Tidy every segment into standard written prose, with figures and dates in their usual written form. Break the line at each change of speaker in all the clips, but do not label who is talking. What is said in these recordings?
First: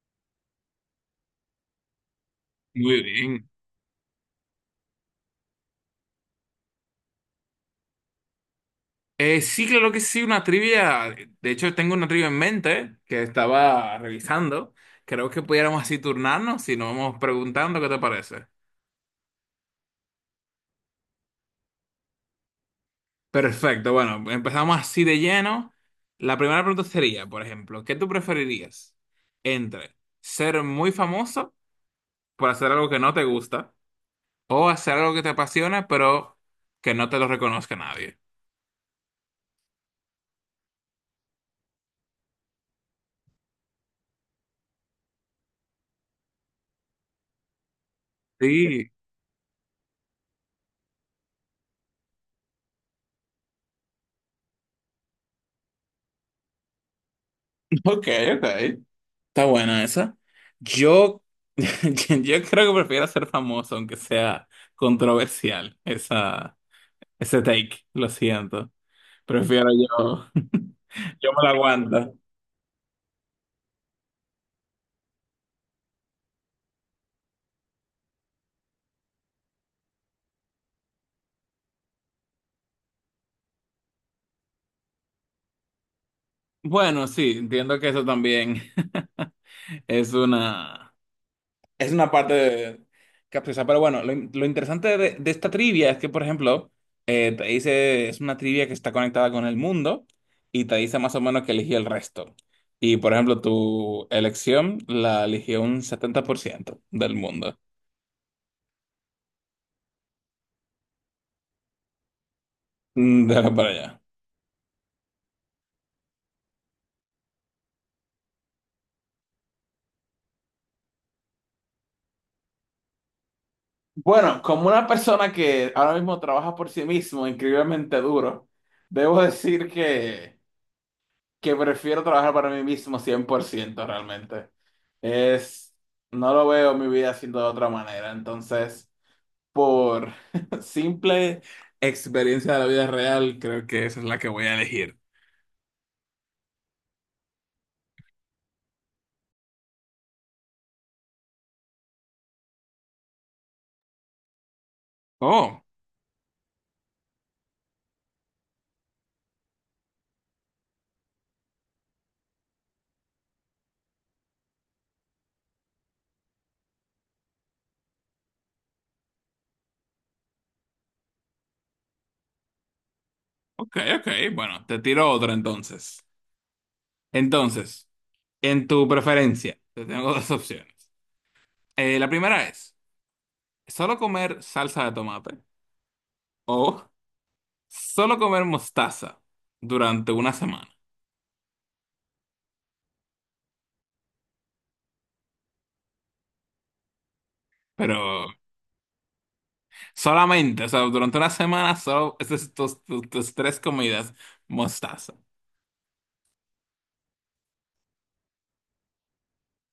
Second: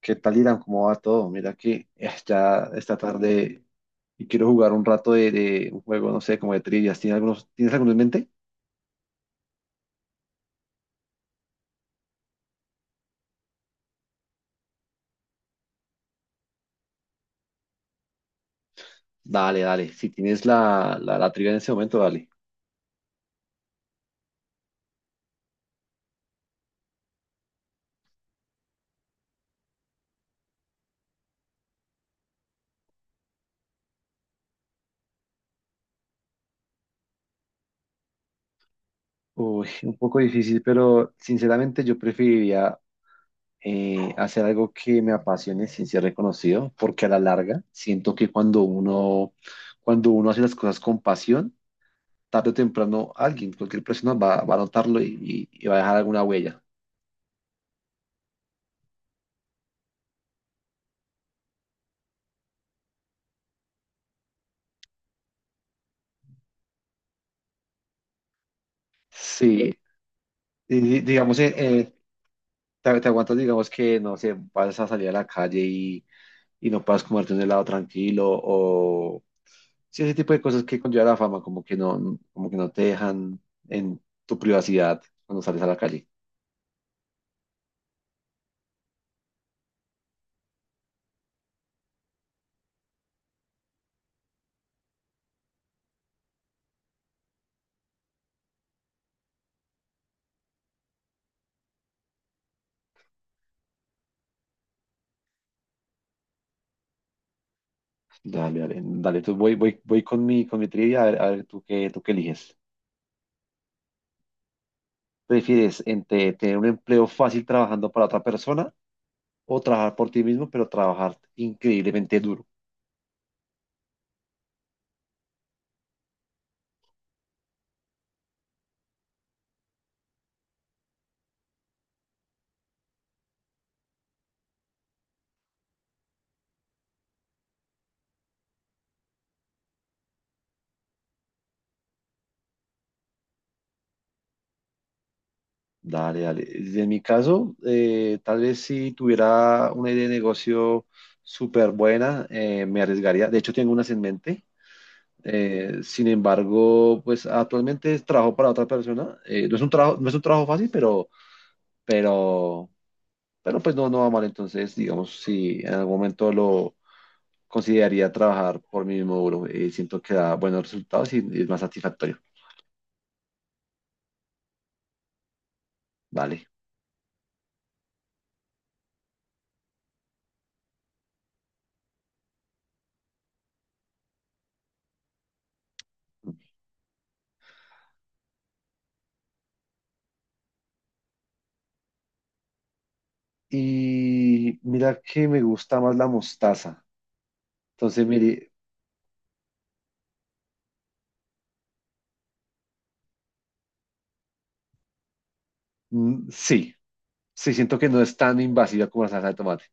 ¿Qué tal, Irán? ¿Cómo va todo? Mira que ya esta
Muy bien.
tarde y quiero jugar un rato de un juego, no sé, como de trivias. ¿Tienes tienes alguno en mente?
Sí, claro que sí, una trivia. De hecho, tengo una trivia en mente que estaba revisando. Creo que pudiéramos así turnarnos si nos vamos preguntando, ¿qué te parece?
Dale, dale. Si tienes la trivia en ese momento, dale.
Perfecto, bueno, empezamos así de lleno. La primera pregunta sería, por ejemplo, ¿qué tú preferirías entre ser muy famoso por hacer algo que no te gusta o hacer algo que te apasiona pero que no te lo reconozca nadie?
Uy, un poco difícil, pero sinceramente yo preferiría hacer algo que me apasione sin ser reconocido, porque a la larga siento que
Sí,
cuando uno hace las cosas con pasión, tarde o temprano alguien, cualquier persona va a notarlo y va a dejar alguna huella.
ok, ok. Está buena esa. Yo, yo creo que prefiero ser famoso, aunque sea controversial, esa, ese take, lo siento. Prefiero
Sí.
yo,
Y,
yo
digamos,
me la aguanto.
te aguantas, digamos que, no sé, vas a salir a la calle y no puedas comerte un helado tranquilo o sí, ese tipo de cosas que conlleva la fama, como que no te dejan en tu privacidad cuando sales a la calle.
Bueno, sí, entiendo que eso también es una, es una parte capciosa, pero bueno, lo interesante de esta trivia es que, por ejemplo, te dice, es una trivia que está conectada con el mundo y te dice más o menos que eligió el resto. Y, por ejemplo, tu elección la eligió un 70% del mundo.
Dale, dale, dale, voy con mi trivia, a ver tú qué eliges.
Mm, dale para allá.
¿Prefieres entre tener un empleo fácil trabajando para otra persona o trabajar por ti mismo, pero trabajar increíblemente duro?
Bueno, como una persona que ahora mismo trabaja por sí mismo increíblemente duro, debo decir que prefiero trabajar para mí mismo 100% realmente. Es, no lo veo mi vida siendo de otra manera. Entonces, por simple experiencia de la vida real, creo que esa es la que voy a elegir.
Dale, dale. En mi caso, tal vez si tuviera una idea de negocio súper buena, me arriesgaría. De hecho, tengo unas en mente.
Oh,
Sin embargo, pues actualmente trabajo para otra persona. No es un trabajo, no es un trabajo fácil, pero, pero pues no, no va mal. Entonces, digamos, si en algún momento lo consideraría trabajar por mí mismo, bro, siento que da buenos resultados y es más satisfactorio.
ok, ok. Bueno, te tiro otra entonces.
Vale.
Entonces, en tu preferencia, te tengo dos opciones. La primera es, solo comer salsa de tomate o solo comer mostaza durante una semana.
Y mira que me gusta más la mostaza.
Pero
Entonces, mire,
solamente, o sea, durante una semana solo esas tus tres comidas mostaza.
sí, sí, siento que no es tan invasiva como la salsa de tomate.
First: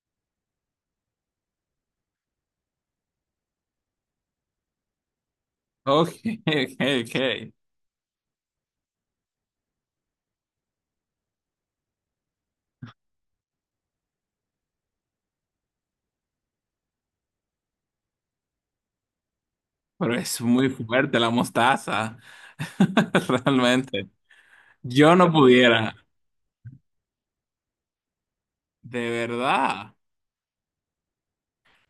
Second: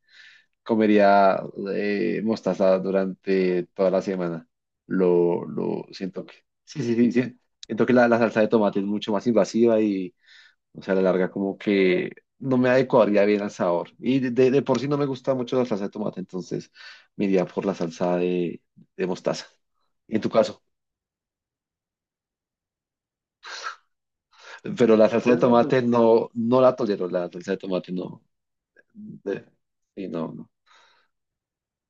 Comería mostaza durante toda la semana. Lo
Ok,
siento que.
ok,
Sí, sí, sí, sí.
ok.
Siento que la salsa de tomate es mucho más invasiva y, o sea, a la larga, como que no me adecuaría bien al sabor. Y de por sí no me gusta mucho la salsa de tomate, entonces me iría por la salsa de mostaza. ¿Y
Pero
en tu
es
caso?
muy fuerte la mostaza. Realmente.
Pero la
Yo
salsa
no
de... Claro. Tomate
pudiera.
no, no la tolero, la salsa de tomate no.
De
De...
verdad.
sí, no, no.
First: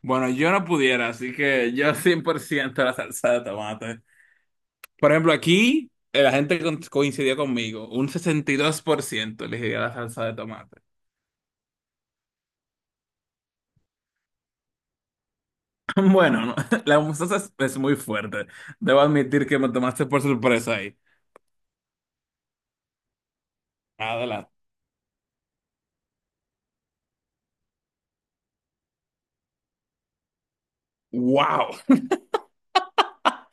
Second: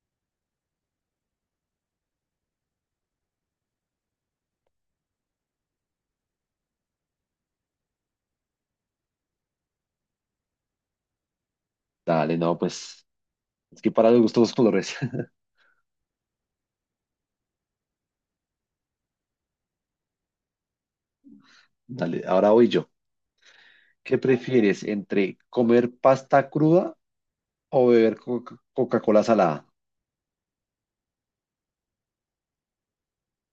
Bueno, yo no pudiera, así que yo 100% la salsa de tomate. Por ejemplo, aquí la gente coincidió conmigo. Un 62% elegiría la salsa de tomate.
Dale, no, pues es que para los gustos los colores.
Bueno, no, la mostaza es muy fuerte. Debo admitir que me tomaste por sorpresa ahí.
Dale, ahora voy yo. ¿Qué
Adelante.
prefieres entre comer pasta cruda o beber Coca-Cola salada?
Wow.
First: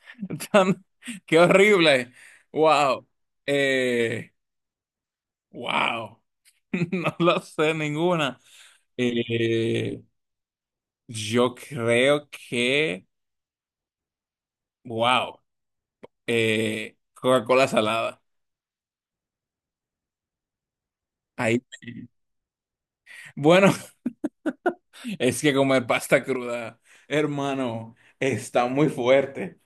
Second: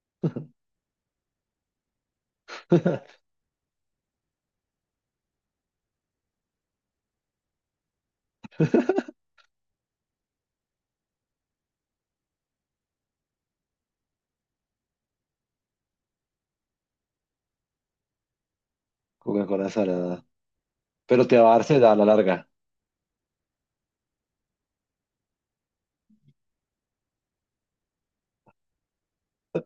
Tan- qué horrible. Wow. Eh, wow. No lo sé ninguna. Eh, yo creo que, wow. Coca-Cola salada.
Coca-Cola salada. Pero te va a
Ahí.
dar sed a la larga.
Bueno, es que comer pasta cruda, hermano, está muy fuerte.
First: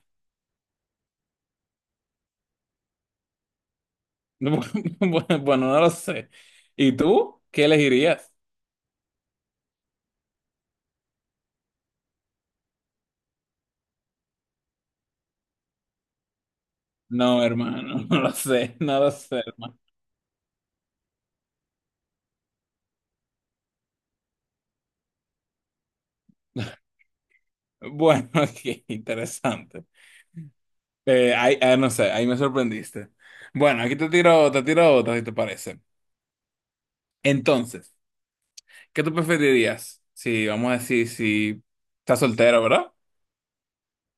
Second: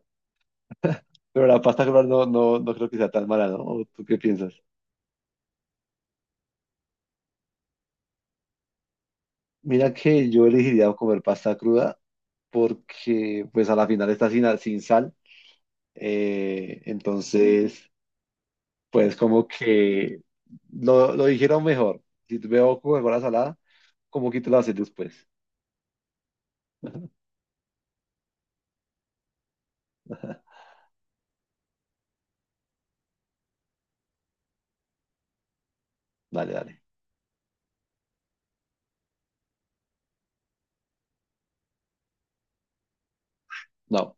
Pero la pasta cruda no, no creo que sea tan mala, ¿no? ¿O tú qué piensas?
Bueno, no lo sé. ¿Y tú? ¿Qué elegirías?
Mira que yo elegiría comer pasta cruda porque pues a la final está sin sal.
No,
Entonces...
hermano, no lo sé, no lo
pues
sé,
como
hermano.
que lo dijeron mejor. Si te veo Coca-Cola salada, como que te lo haces después.
Bueno, qué interesante. No sé, ahí me sorprendiste. Bueno, aquí te tiro otra, si te parece.
Dale, dale.
Entonces, ¿qué tú preferirías? Si, vamos a decir, si estás soltero, ¿verdad?
No.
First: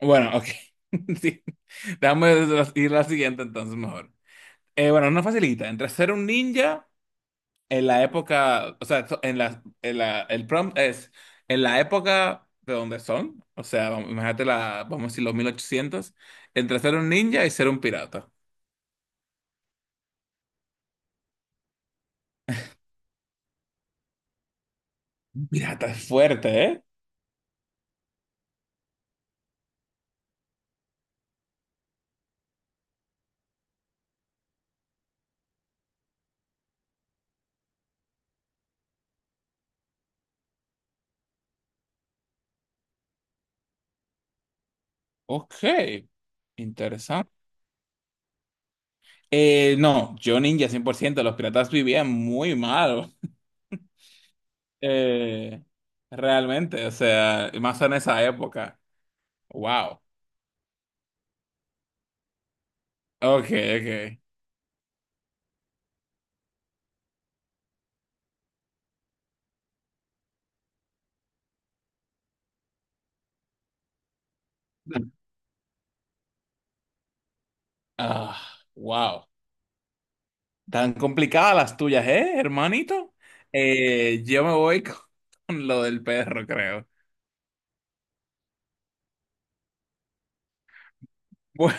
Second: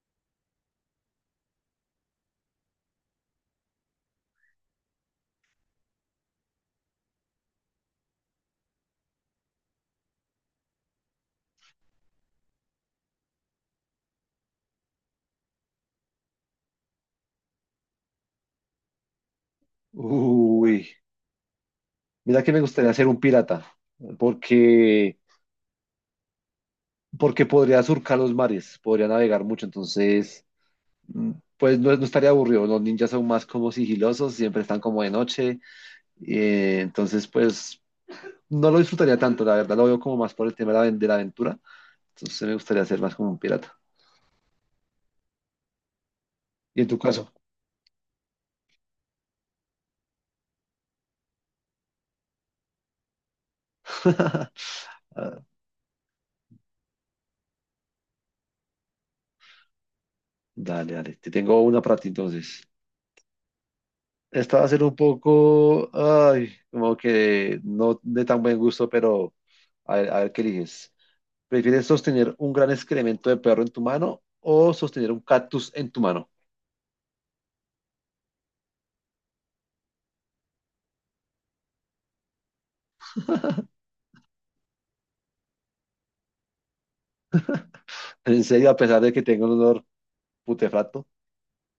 Bueno, ok. Sí. Déjame ir a la siguiente entonces mejor. Bueno, una facilita. Entre ser un ninja en la época, en el prompt es en la época de donde son, o sea, imagínate la, vamos a decir los 1800, entre ser un ninja y ser un pirata.
Uy, mira que me gustaría ser un pirata, porque,
Un pirata es fuerte, ¿eh?
porque podría surcar los mares, podría navegar mucho, entonces, pues no, no estaría aburrido. Los ninjas son más como sigilosos, siempre están como de noche, entonces, pues no lo disfrutaría tanto, la verdad, lo veo como más por el tema de de la aventura, entonces me gustaría ser más como un pirata.
Ok,
¿Y en tu
interesante.
caso?
No, yo ninja 100%. Los piratas vivían muy mal,
A.
eh, realmente, o sea, y más en esa época. Wow.
Dale, dale. Te tengo una para ti entonces.
Ok, ok.
Esta va a ser un poco, ay, como que no de tan buen gusto, pero a ver qué eliges. ¿Prefieres sostener un gran excremento de perro en tu mano o sostener un cactus en tu mano?
Ah, wow. Tan complicadas las tuyas, ¿eh, hermanito? Yo me voy con lo del perro, creo.
En serio, a pesar de que tengo un olor putefacto,
Bu-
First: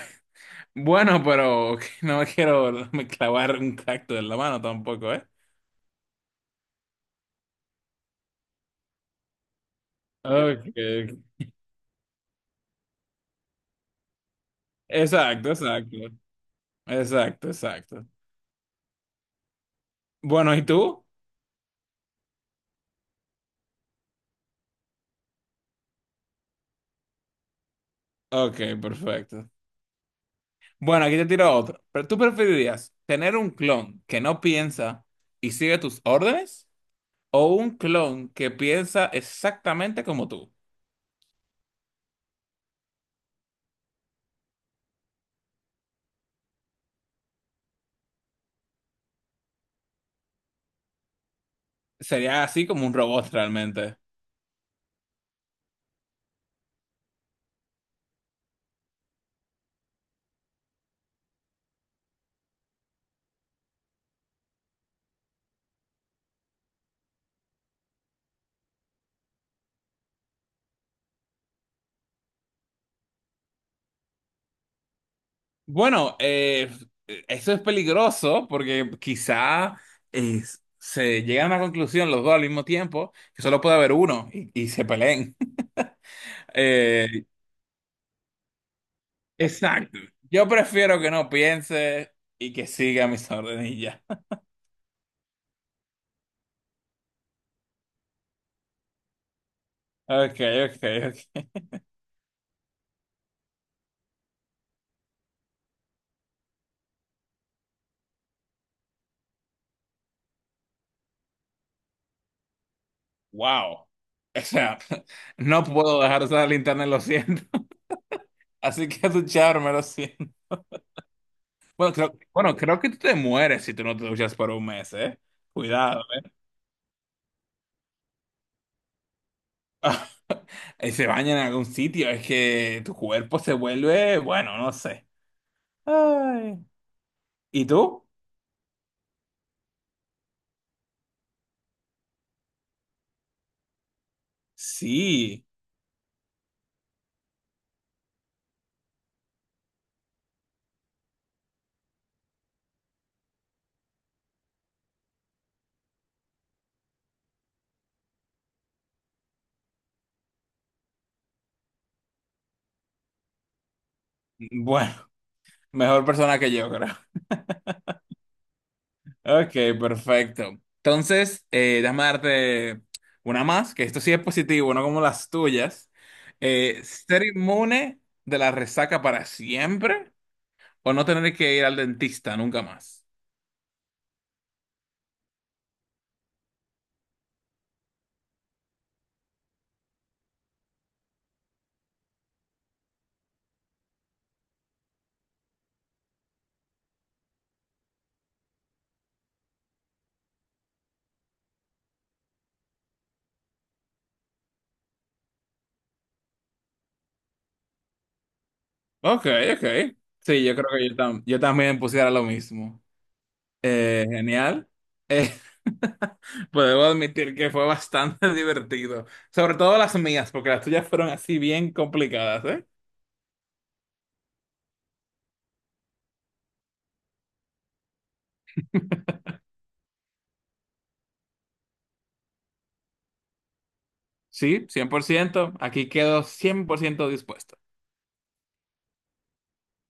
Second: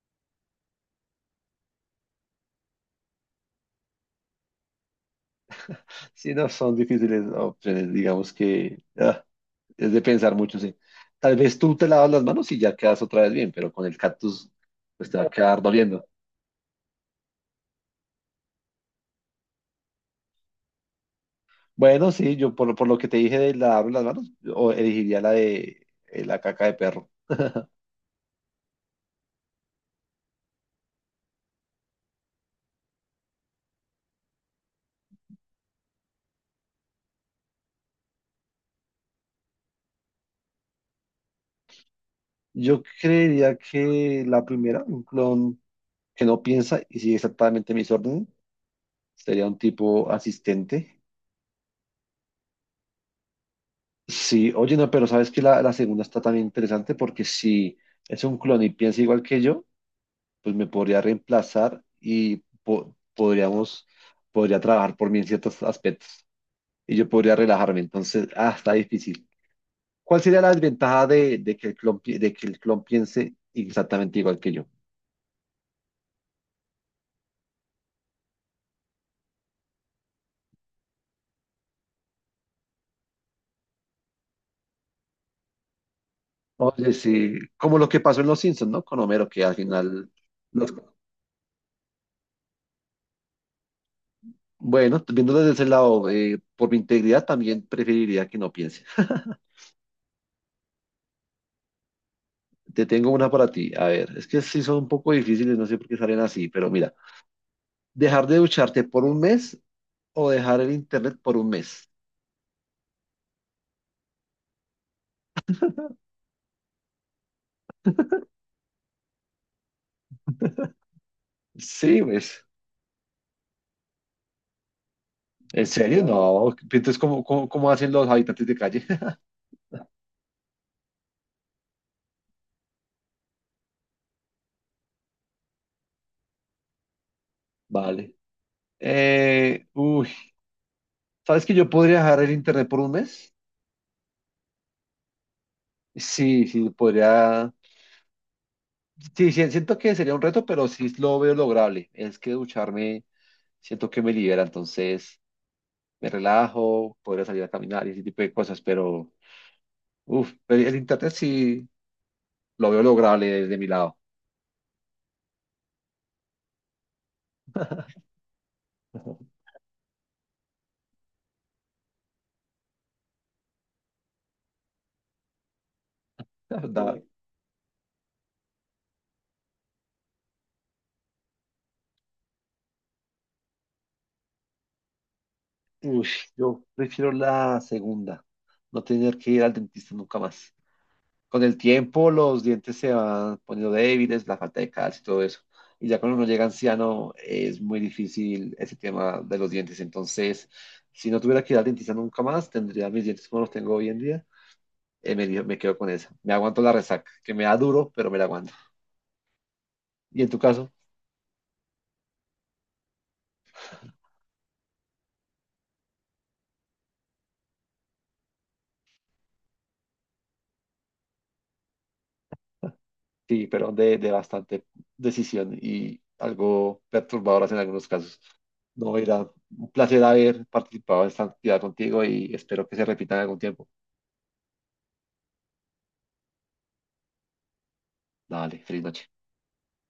Bueno, pero no me quiero clavar un cactus en la mano tampoco, ¿eh?
sí, no son difíciles opciones, digamos que ah, es de pensar mucho, sí.
Okay,
Tal
ok.
vez tú te lavas las manos y ya quedas otra vez bien, pero con el cactus pues te va a
Exacto,
quedar
exacto.
doliendo.
Exacto, exacto. Bueno, ¿y tú?
Bueno, sí, yo por lo que te dije de lavarme las manos, o elegiría la de la caca de perro.
Ok, perfecto. Bueno, aquí te tiro otro. ¿Pero tú preferirías tener un clon que no piensa y sigue tus órdenes o un clon que piensa exactamente como tú?
Yo creería que la primera, un clon que no piensa y sigue exactamente mis órdenes, sería un tipo asistente.
Sería así como un robot realmente.
Sí, oye, no, pero sabes que la segunda está también interesante porque si es un clon y piensa igual que yo, pues me podría reemplazar y podríamos, podría trabajar por mí en ciertos aspectos y yo podría relajarme. Entonces, ah, está difícil. ¿Cuál sería la desventaja de que el clon, de que el clon piense exactamente igual que yo?
Bueno, eso es peligroso porque quizá eh, se llegan a una conclusión los dos al mismo tiempo, que solo puede haber uno y se peleen.
Oye,
Eh,
sí, como lo que pasó en Los Simpsons, ¿no? Con Homero, que al
exacto.
final,
Yo
los-
prefiero que no piense y que siga mis ordenillas.
bueno, viendo desde ese lado, por mi integridad también preferiría que no piense.
Ok, ok, ok.
Te tengo una para ti. A ver, es que sí son un poco difíciles, no sé por qué salen así, pero mira, dejar de ducharte por un mes o dejar el internet por un mes.
Wow. O sea, no puedo dejar usar el internet, lo siento. Así que tu char, me lo siento.
Sí, pues.
Bueno, creo que tú te mueres si tú no te duchas por un mes, ¿eh?
¿En
Cuidado,
serio?
¿eh?
No. Entonces, ¿cómo hacen los habitantes de calle?
Y se baña en algún sitio, es que tu cuerpo se vuelve, bueno, no sé. Ay. ¿Y tú?
Vale. Uy, ¿sabes que yo podría dejar el internet por un mes?
Sí.
Sí, sí, podría. Sí, sí, siento que sería un reto, pero sí lo veo lograble. Es que ducharme, siento que me libera, entonces me relajo, podría salir a caminar y ese tipo de cosas, pero uf, pero el internet sí lo veo lograble desde mi lado.
Bueno, mejor persona que yo, creo. Ok, perfecto. Entonces, déjame darte una más, que esto sí es positivo, no como las tuyas.
La verdad,
¿Ser inmune de la resaca para siempre o no tener que ir al dentista nunca más?
sí. Uy, yo prefiero la segunda, no tener que ir al dentista nunca más. Con el tiempo los dientes se van poniendo débiles, la falta de calcio y todo eso. Y ya cuando uno llega anciano es muy difícil ese tema de los dientes. Entonces, si no tuviera que ir al dentista nunca más, tendría mis dientes como los tengo hoy en día. Me quedo con esa. Me aguanto la resaca, que me da duro, pero me la aguanto.
Ok, ok.
Y en tu
Sí, yo creo
caso,
que yo también pusiera lo mismo. Genial. Eh, pues debo admitir que fue bastante divertido. Sobre todo las mías, porque las tuyas fueron así bien complicadas, ¿eh?
sí, pero de bastante decisión y algo perturbadoras en algunos casos. No, era un placer haber participado en esta actividad contigo y espero que se repita en algún tiempo.
Sí, 100%. Aquí quedo 100% dispuesto.
Dale, feliz noche.